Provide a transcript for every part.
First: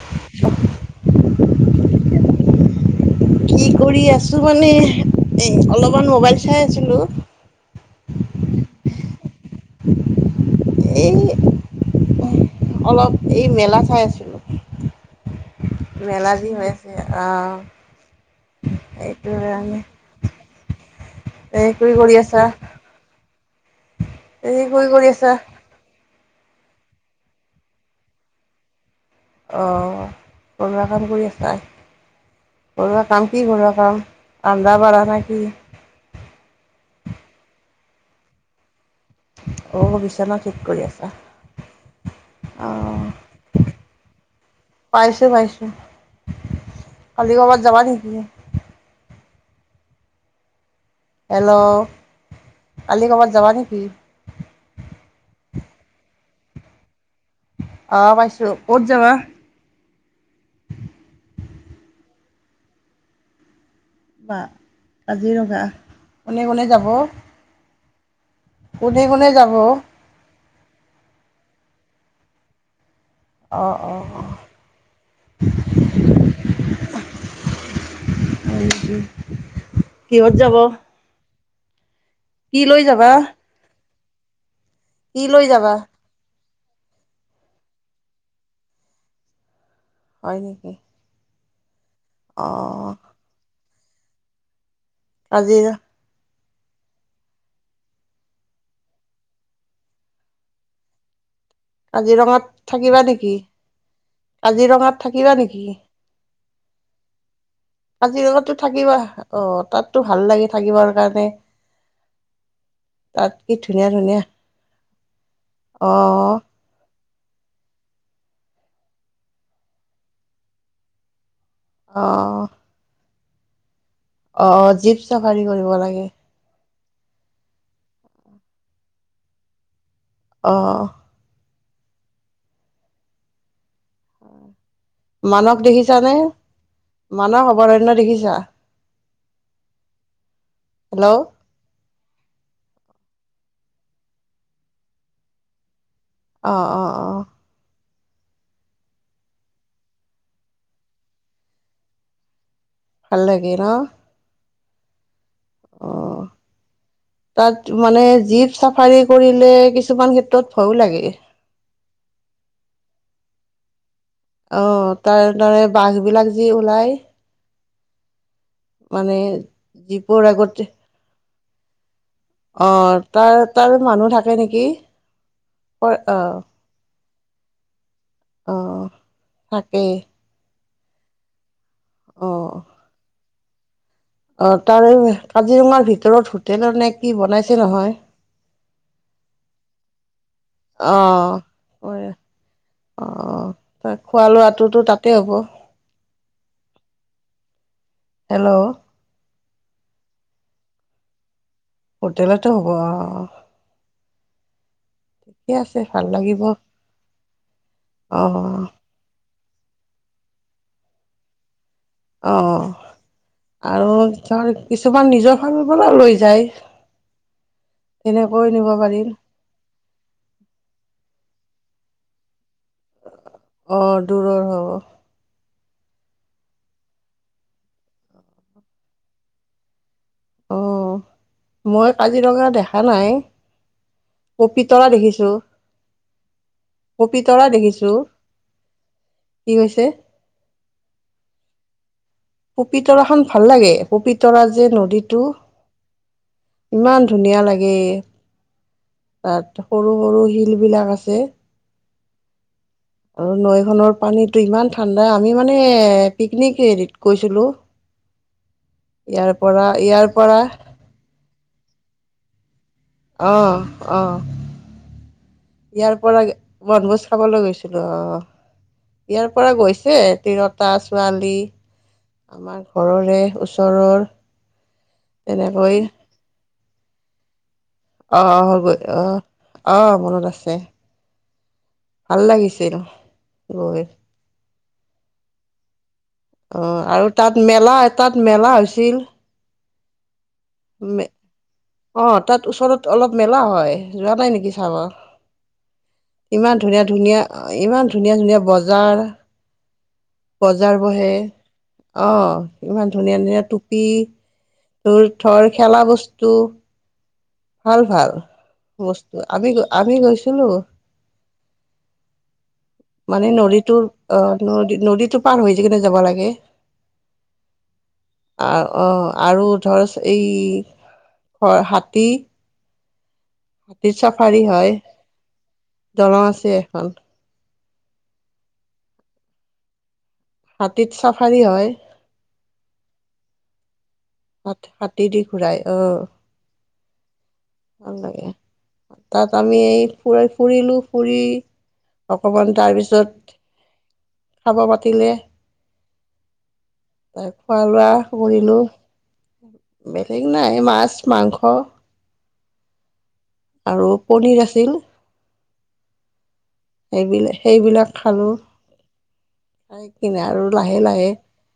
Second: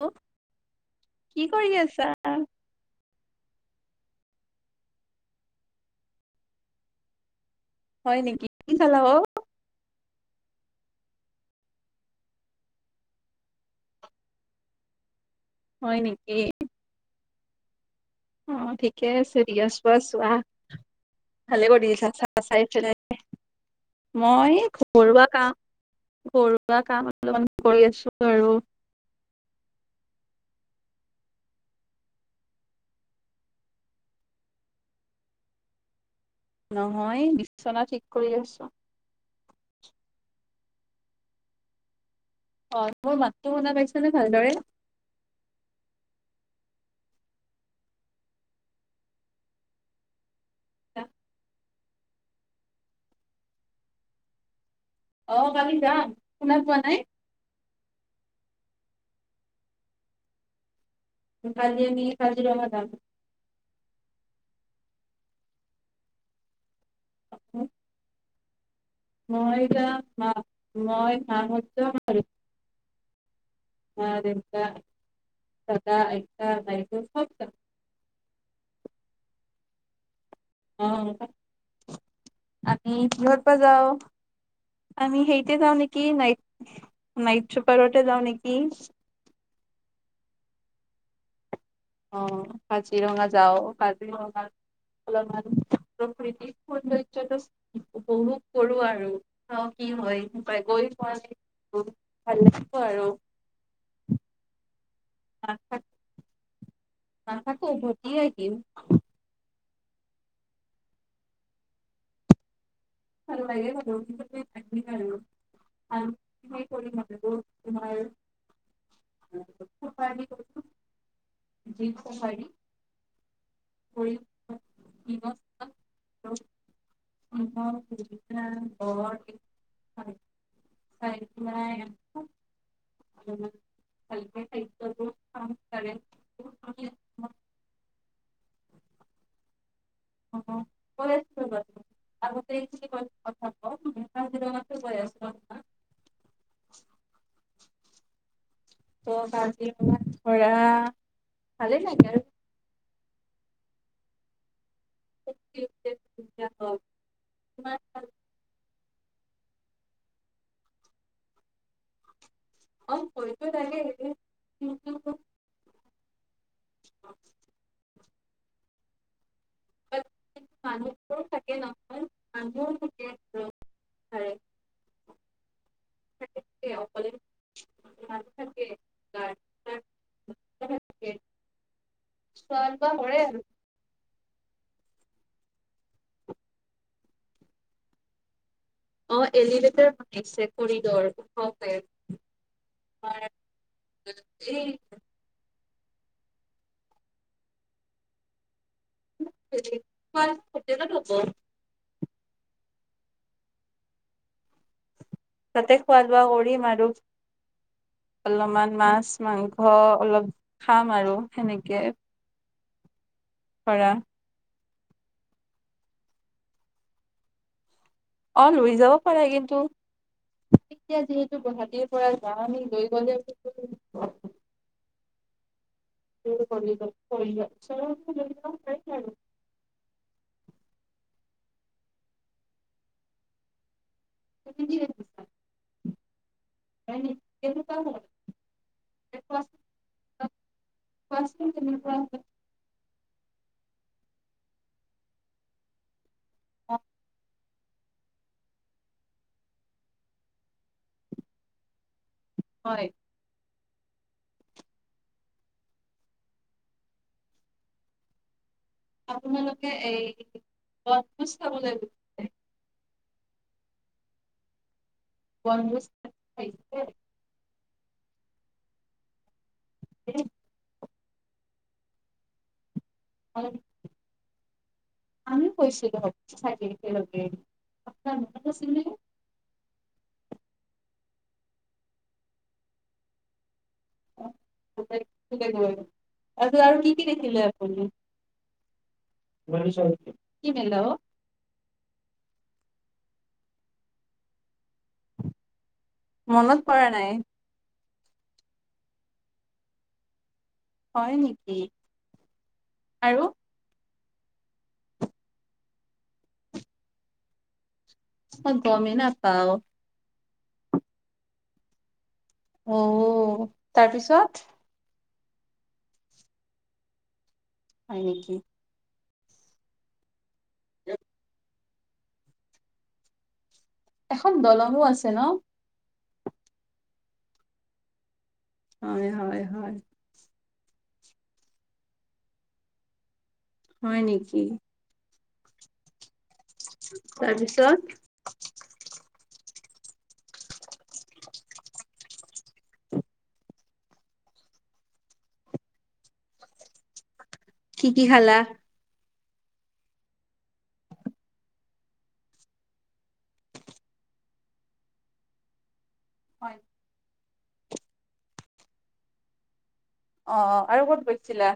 Hello কি কৰি আছা! কি কৰি আছো মানে এ অলপমান মোৱাইল চাই আছিলো। হয় নেকি কি চালা অ [unintelligible] এ অলপ এই মেলা চাই আছিলোঁ। হয় মেলা নেকি? যি হৈ আছে অৱ অ ঠিকে আছে দিয়া চোৱা চোৱা। ভালে কৰি আছা চাই [unintelligible] মই এই কি কৰি ঘৰুৱা আছা কাম। ঘৰুৱা কাম অলপমান কৰি আছো আৰু অ ঘৰুৱা কাম কৰি আছা ঘৰুৱা কাম কি ঘৰুৱা কাম আনদা বাঢ়া নে কি? নহয় বিচনা ঠিক কৰি আছো। অ বিচনা ঠিক কৰি আছা। অ মোৰ মাতটো শুনা অৱ পাইছানে ভালদৰে? পাইছো পাইছো। কালি ক'ৰবাত যাবা নেকি? হেল্লো' কালি ক'ৰবাত যাবা নেকি? অ কালি যাম শুনা পোৱা নাই! অৱ পাইছো ক'ত যাবা। কালি আমি কাজিৰঙা যাম। বা কাজিৰঙা কোনে কোনে যাব! কোনে কোনে যাব? মই যাম মা মই সাহয্য মো অঁ অঁ মা অঁ দেউতা দাদা আইতা বাইদেউ চব যাম হয়। কিহত যাব? অ কি লৈ আমি যাবা ঘৰ পা যাও। আমি কি লৈ সেইতি যাবা যাওঁ নে কি নাই নাইট চপাৰতে যাও নেকি হয় নেকি অ অঁ কাজিৰঙা যাও কাজিৰঙা অলমান কাজি প্ৰকৃতি। সৌন্দৰ্য্যটো উপভোগ কৰো আৰু চাওঁ কি হয় পাই গৈ পাই কাজিৰঙাত থাকিবা নেকি কাজিৰঙাত থাকিবা নেকি? নাথাক নাথাকো উভতি কাজিৰঙা আহিম টো থাকিবা অ তাত। টো ভাল লাগি থাকিবৰ কাৰণে। তাত ভাল কি লাগে ধুনীয়া বাৰু ধুনীয়া অঁ [unintelligible] তোমাৰ জি খু হয়। অ জীপ চাফাৰী কৰিব লাগে। অ অঁ [unintelligible] নাই মানস দেখিছা নে মানস অভাৰণ্য দেখিছা অ কত হেল্ল' আছে বাৰু আগতে [unintelligible] অঁ অঁ অঁ ভাজি ম থৰা ভালে লাগিলে আৰু ভাল লাগে ন অ তাত মানে জীপ চাফাৰী কৰিলে কিছুমান ক্ষেত্ৰত ভয়ো লাগে [unintelligible] লাগে? অ তাৰ তৰে বাঘ বিলাক যি ওলাই। [inaudible] মানে জীপৰ আগতে কে নহ অ তাৰ তাৰ মানুহ থাকে নেকি। হয় আহ। অকলে মানুহ থাকে আহ তাকেই চাল বা পৰে আৰু অ তাৰে কাজিৰঙাৰ ভিতৰত হোটেল নে কি বনাইছে নহয়। অ এলিভেটড বনাইছে অ কৰিডৰ ও অ ত খোৱা এই লোৱাটোতো তাতে হ'ব। হেল্ল' [unintelligible] হোটেলটো হ'ব আহ তাতে খোৱা লোৱা কৰিম আৰু অ অলপমান মাছ মাংস অলপ খাম আৰু সেনেকে অ ধৰা আৰু ধৰ কিছুমান নিজৰ ফালৰ পৰা লৈ যায়। অ তেনেকৈ নিব লৈ যাব পাৰিম। পাৰে কিন্তু এতিয়া যিহেতু গুৱাহাটীৰ পৰা যাম আমি। লৈ গ'লে অ দূৰৰ হ'ব [unintelligible] অ মই কাজিৰঙা দেখা নাই। পপিতৰা দেখিছো। পপিতৰা কেনেকুৱা দেখিছো হয় কি হৈছে। কোৱাছোন কেনেকুৱা। পপিতৰাখন ভাল লাগে পপিতৰা যে নদীটো ইমান ধুনীয়া লাগে। গে তাত সৰু সৰু শিল বিলাক আছে হয়। আৰু নৈখনৰ পানীতো ইমান ঠাণ্ডা আমি মানে পিকনিক হেৰিত গৈছিলোঁ ইয়াৰ পৰা ইয়াৰ পৰা। ভোজ খাবলৈ। অহ অহ বনভোজ ইয়াৰ পৰা খাইছে বনভোজ খাবলৈ গৈছিলোঁ। ছিলো অ ইয়াৰ পৰা গৈছে তিৰতা ছোৱালী আমাৰ। ঘৰৰে ওচৰৰ তেনেকৈ। একেলকে। অহ অহ হব অ মনত আছে। ভাল লাগিছিল গৈ। [unintelligible] তাৰপিছত অ কি কি আৰু দেখিলে তাত মেলা আপুনি? তাত মেলা হৈছিল। কি মেলা অ। অ তাত ওচৰত অলপ মেলা হয় যোৱা নাই নেকি। চাব মনত ইমান ধুনীয়া পৰা নাই ধুনীয়া বজাৰ ইমান ধুনীয়া ধুনীয়া বজাৰ। বজাৰ বহে হয় নেকি অ ইমান ধুনীয়া আৰু ধুনীয়া টুপি। তোৰ ধৰ খেলা বস্তু। ভাল ভাল মই গমেই বস্তু নাপাও আমি আমি গৈছিলো। মানে অ' নলীটো অ তাৰপিছত ন নদীটো। পাৰ হৈ যিকনে যাব লাগে হয় নেকি অহ অ। আৰু ধৰ এই ঘৰ হাতী। হাতীৰ এখন চাফাৰী হয় দলঙো আছে ন? দলং আছে এখন। হয় হয় হয়। হাতীত চাফাৰী হয়। হয় নেকি হাত হাতী দি ঘূৰাই অহ। তাৰপিছত। তাত আমি ফুৰাই ফুৰিলো ফুৰি অকমান তাৰপিছত। খাব মাতিলে। খোৱা লোৱা কি কি খালা? কৰিলোঁ। বেলেগ নাই মাছ মাংস। আৰু পনীৰ আছিল। হয়। দিলে সেইবিলাক খালো। আহি কিনে অ আৰু লাহে ক'ত লাহে গৈছিলা?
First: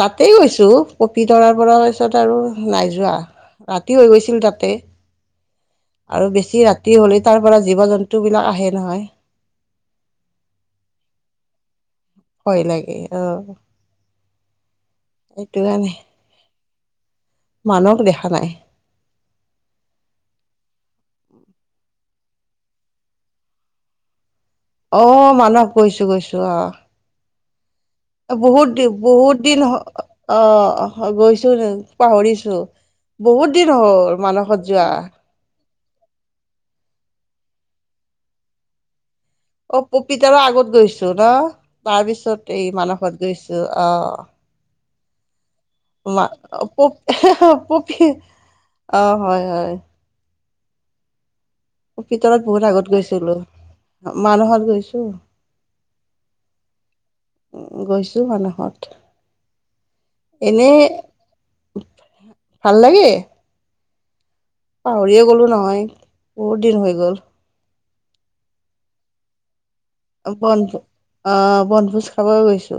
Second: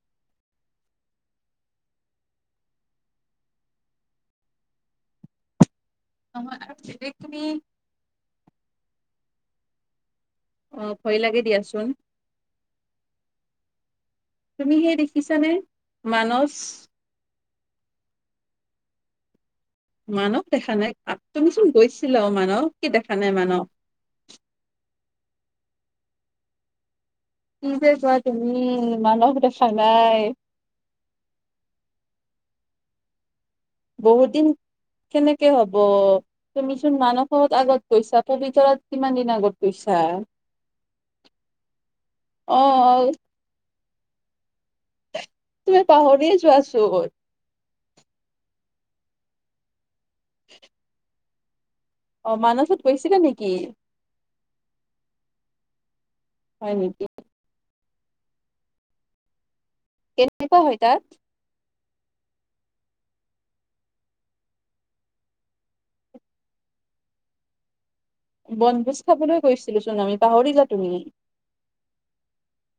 তাতেই গৈছো। কপি তৰাৰ পৰা পিছত আৰু নাই যোৱা ৰাতি হৈ গৈছিল তাতে। [unintelligible] আৰু নহয় বেছি ৰাতি বেলেগ হলে তাৰ তুমি পৰা জীৱ- জন্তু বিলাক আহে নহয়। অ ভয় লাগে দিয়াচোন। ভয় লাগে অ। তুমি সে দেখিছানে মানস। মানক দেখা নাই। মানক দেখা নাই তুমিচোন গৈছিলা অ মাহক কি দেখা নাই মানক। অহ মানস গৈছো গৈছো অহ। কি যে কোৱা তুমি বহুত দিন মানস বহুত দিন দেখা নাই অ গৈছোঁ তেন্তে। পাহৰিছো বহুত দিন হল বহুত দিন মানসত যোৱা। কেনেকে হ'ব। তুমিচোন মানসত আগত গৈছা পবিতৰত কিমান। আগত অ গৈছা। পবিতৰা আগত গৈছো ন তাৰ পিছত অ এই মানসত গৈছো। অঁ। তুমি পাহৰিয়ে যোৱাচোন পপি অ হয় হয়। [unintelligible] অ ভিতৰত বহুত মানসত আগত গৈছিলা গৈছিলো নেকি মানুহত গৈছো। হয় নেকি। গৈছো মানাহত। কেনেকুৱা হয় তাত। ভাল লাগে। পাহৰিয়ে গ'লো নহয় বহুত দিন হৈ গল। বনভোজ খাবলৈ গৈছো। বনভো আহ বনভোজ খাব গৈছো।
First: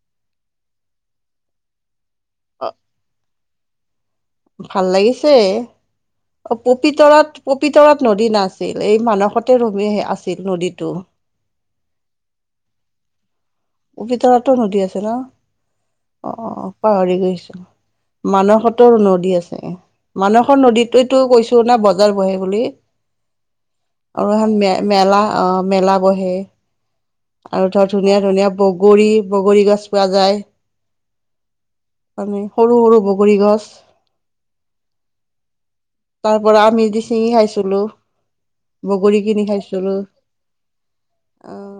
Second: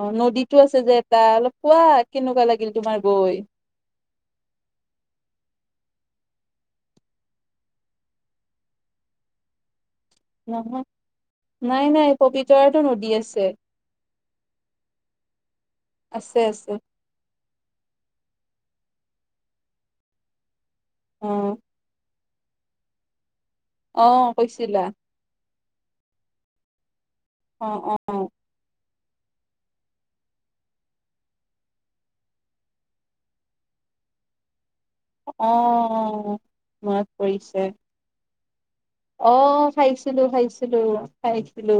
অ নদীতো আছে যে এটা অলপ কোৱা কেনেকুৱা অ লাগিল তোমাৰ গৈ? ভাল লাগিছে। অ পপিতৰাত পপিতৰাত নদী নাছিল এই মানসতে ৰমি আ আছিল নহয় নদীতটো। নাই নাই পবিতৰাটো নদী আছে। পবিতৰাটো নদী আছে ন? অ আছে অ আছে পাহৰি গৈছিলো। মানসহতৰ নদী আছে মানসৰ নদীততো অ কৈছো না বজাৰ বহে। বুলি অ আৰু এখন ম কৈছিলা মেলা অ মেলা বহে অ আৰু ধৰ অ ধুনীয়া ধুনীয়া বগ গৰী বগৰী গছ পোৱা যায়। মানে সৰু সৰু বগৰী গছ। অ তাৰ পৰা আমি দি মনত ছিঙি পৰিছে খাইছিলোঁ বগৰী অ কিনি খাইছিলোঁ খাইছিলো খাইছিলো খাইছিলো।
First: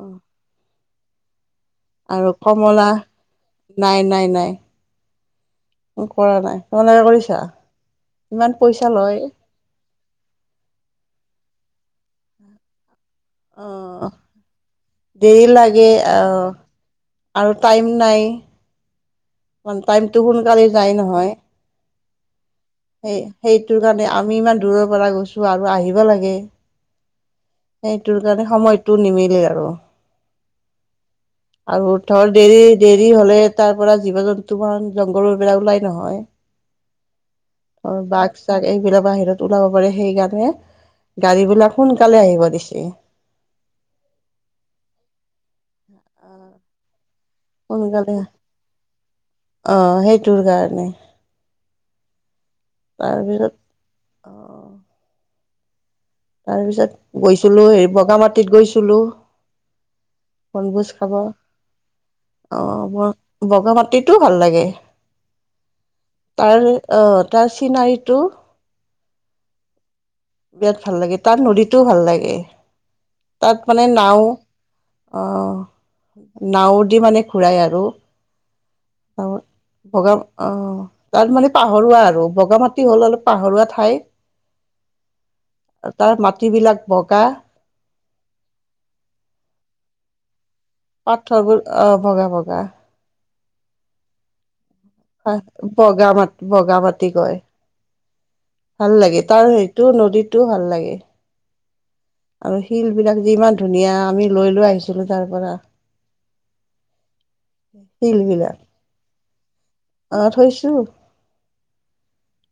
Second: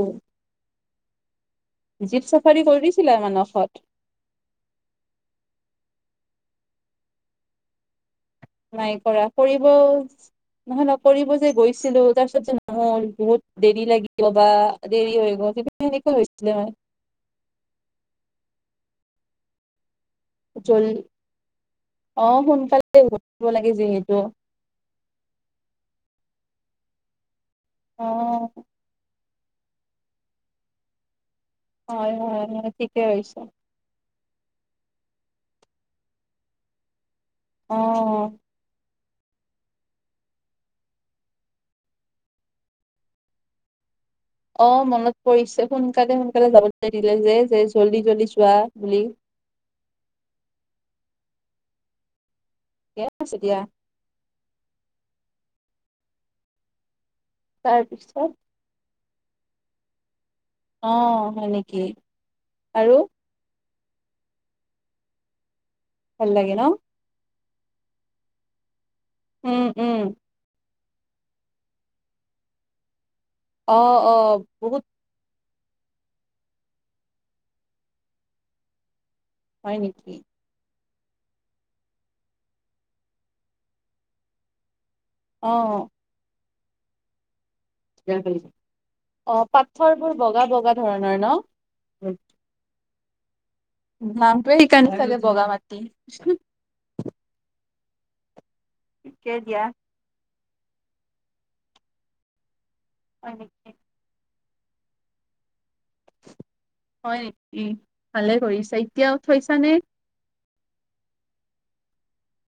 জীপ আৰু চাফাৰী কমলা কৰিছিলা মানসত নাই নাই নাই। কৰা নাই, তোমালোকে কৰিছা? ইমান পইচা নাই লয় কৰা কৰিব নহয় নহ কৰিব যে গৈছিলো তাৰ পিছত যে নহ'ল বহুত দেৰি অঁ লাগিব বা দেৰি হৈ গ'ল লাগে সেনেকুৱা আহ হৈছিলে মই। আৰু টাইম নাই। ম টাইমতটো সোনকালে জল যায় নহয়। অ সোনকালে সেই উঠিব লাগে সেইটো কাৰণে যিহেতু আমি ইমান দূৰৰ পৰা গৈছো আৰু আহিব লাগে। সেইটোৰ কাৰণে অ সময়টো নিমিলে আৰু। আৰু হয় ধৰ হয় দেৰি হয় ঠিকে দেৰি হলে হৈছে তাৰ পৰা জীৱ জন্তু ম জংঘলৰব ওলাই নহয়। অ বাঘ চাক এইবিলাক আহিল। ওলাব পাৰে সেইকাৰণে গাড়ী বিলাক সোনকালে আহিব দিছে। [inaudible] অ মনত পৰিছে সোনকালে সোনকালে যাব দি। যে যে জল্দি জল্দি চোৱা বুলি। আহ সেইটোৰ কাৰণে। ঠিকে তাৰ আছে ভিতৰত দিয়া আহ তাৰ পিছত গৈছিলো হে তাৰপিছত বগামাটিত গৈছিলো। বনভোজ অ খাব হয় নেকি আহ আৰু ব বগা পাত প্ৰতিটো ভাল লাগে ভাল লাগে ন তাৰ আহ তাৰ চিনাৰীটো উম উম বিৰাট ভাল লাগে তাৰ নদীতটোও ভাল লাগে। তাত অ মানে অ নাও বহুত অহ। নাওৰ দি মানে ঘূৰাই আৰু। ত হয় বগা নেকি অ তাৰ মানে পাহৰুৱা আৰু বগা মাটি হ'ল অলপ পাহৰুৱা ঠাই। অ তাৰ মাটিবিলাক বগা। অ পাথৰ বোৰ বগা বগা ধৰণৰ ন পাঠবোৰ আহ বগা বগা। নামটোৱে সেইকাৰনে থলে বগা মাটি। বগা মাটি বগা মাটি কয় ভাল লাগে ঠিকে তাৰ দিয়া সেইটো নদীতটো ভাল লাগে, আৰ শিল বিলাক হয় যে নেকি ইমান ধুনীয়া আমি লৈ লৈ আহিছিলো তাৰ পৰা। হয় নেকি? শিল ভালে বিলাক কৰিছে এতিয়াও থৈছা নে? আহ থৈছো।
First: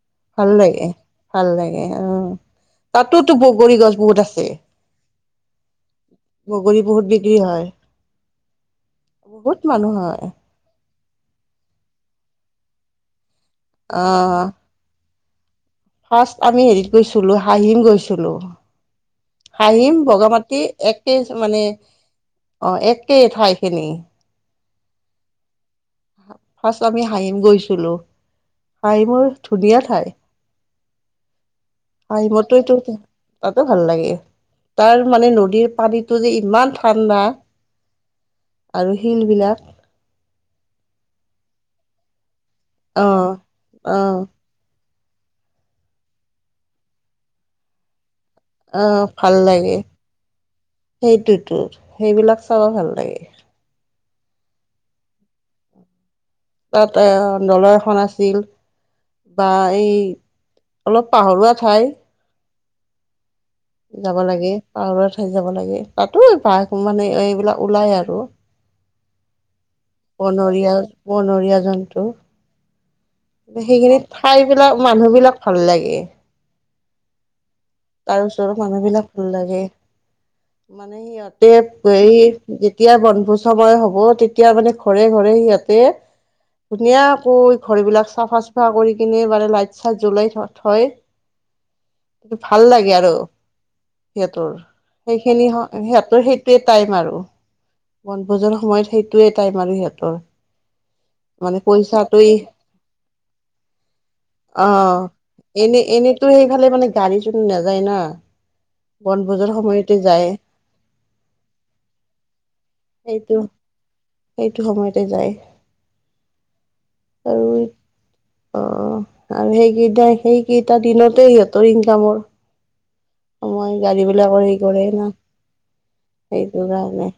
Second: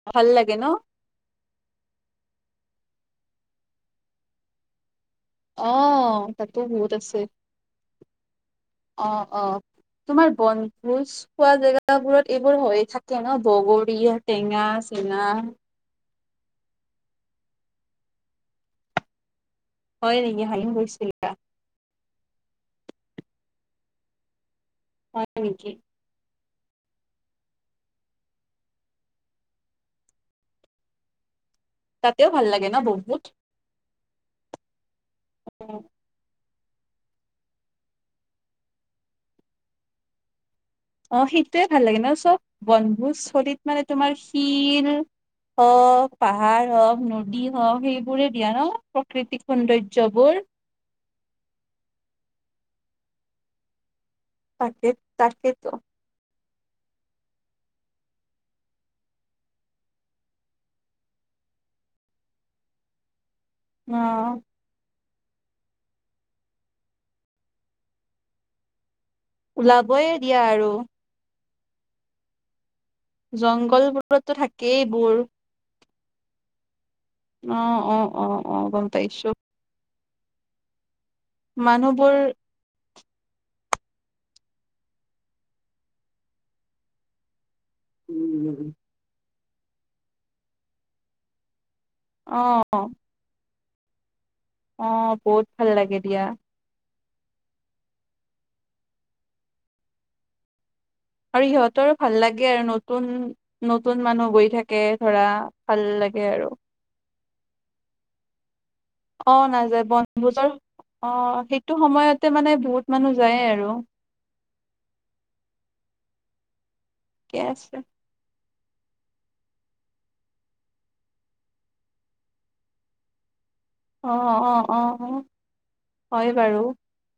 ভাল লাগে ন ভাল লাগে উ তাতোতো বগৰী গছ বহুত আছে অ তাতো বগৰী বহুত আছে বিক্ৰী হয়। অ অ বহুত মানুহ হয় তোমাৰ বন ভোজ খোৱা জেগা বোৰত এইবোৰ হৈ থাকে ন বগৰী আহ টেঙা চেঙা ফাৰ্ষ্ট আমি হেৰিত গৈছিলো হাহিম গৈছিলো হাঁহিম হয় বগা নেকি মাটি হাঁহি একেইচ গৈছিলা মানে অহ একেই ঠাইখিনি হয় নেকি ফাৰ্ষ্ট আমি হাঁহিম গৈছিলো হাঁহি বৰ ধুনীয়া ঠাই তাতেও ভাল হাহিমতোৰ লাগে টো ন বহুত তাতো ভাল লাগে। তাৰ মানে নদীৰ পানীটো যে ইমান ঠাণ্ডা আৰু শিলবিলাক অ সেইটোয়ে ভাল লাগে ন চব অ বনভোজস্থলীত মানে অ তোমাৰ শিল হওক পাহাৰ হওক নদী হওক সেই অহ ভাল লাগে সেইটোতো সেইবিলাক চাব ভাল লাগে তাকে তাকেতো তাত আহ দলং এখন আছিল বা এই অলপ পাহৰুৱা ঠাই অ যাব লাগে পাহৰোৱাত যাব লাগে তাতো বাঘ মানে এইবিলাক ওলাই আৰু। ওলাবয়ে দিয়া আৰু বনৰীয়া বনৰীয়া জন্তু সেইখিনি জংঘলবোৰতো ঠাই বিলাক মানুহ থাকেইবোৰ বিলাক ভাল লাগে। অ অ তাৰ অ ওচৰতো অ মানুহ গম বিলাক ভাল পাইছো লাগে। মানে সিহঁতে এই মানুহবোৰ তেতিয়া বনভোজ সময় হব তেতিয়া মানে ঘৰে ঘৰে সিহঁতে ধুনীয়া কৈ ঘৰবিলাক চাফা চুফা উম। কৰি কিনে বাৰে লাইট চাইট জ্বলাই থ থয়। অ', ভাল লাগে আৰু সিহঁতৰ অ', বহুত সেইখিনি হ ভাল লাগে সিহঁতৰ দিয়া সেইটোৱে টাইম আৰু। বনভোজৰ সময়ত সেইটোয়ে টাইম আৰু সিহঁতৰ। আৰু মানে সিহঁতৰ আৰু ভাল পইচাটো লাগে আৰু নতুন নতুন মানুহ গৈ থাকে ধৰা ভাল লাগে এনেইতো আৰু সেইফালে মানে গাড়ী চাৰি নাযায় না অ', বনভোজৰ নাযায় সময়তে যায়। বনভোজৰ অ সেইটো সময়তে মানে বহুত মানুহ সেইটো যায় আৰু। সেইটো সময়তে যায়। ঠিকে আছে। অ আৰু সেইকেইটা সেইকেইটা দিনতে সিহঁতৰ ইনকামৰ সময় গাড়ী অ', বিলাকৰ হেৰি অ', কৰে ন অ', হয় বাৰু। সেইটো কাৰণে।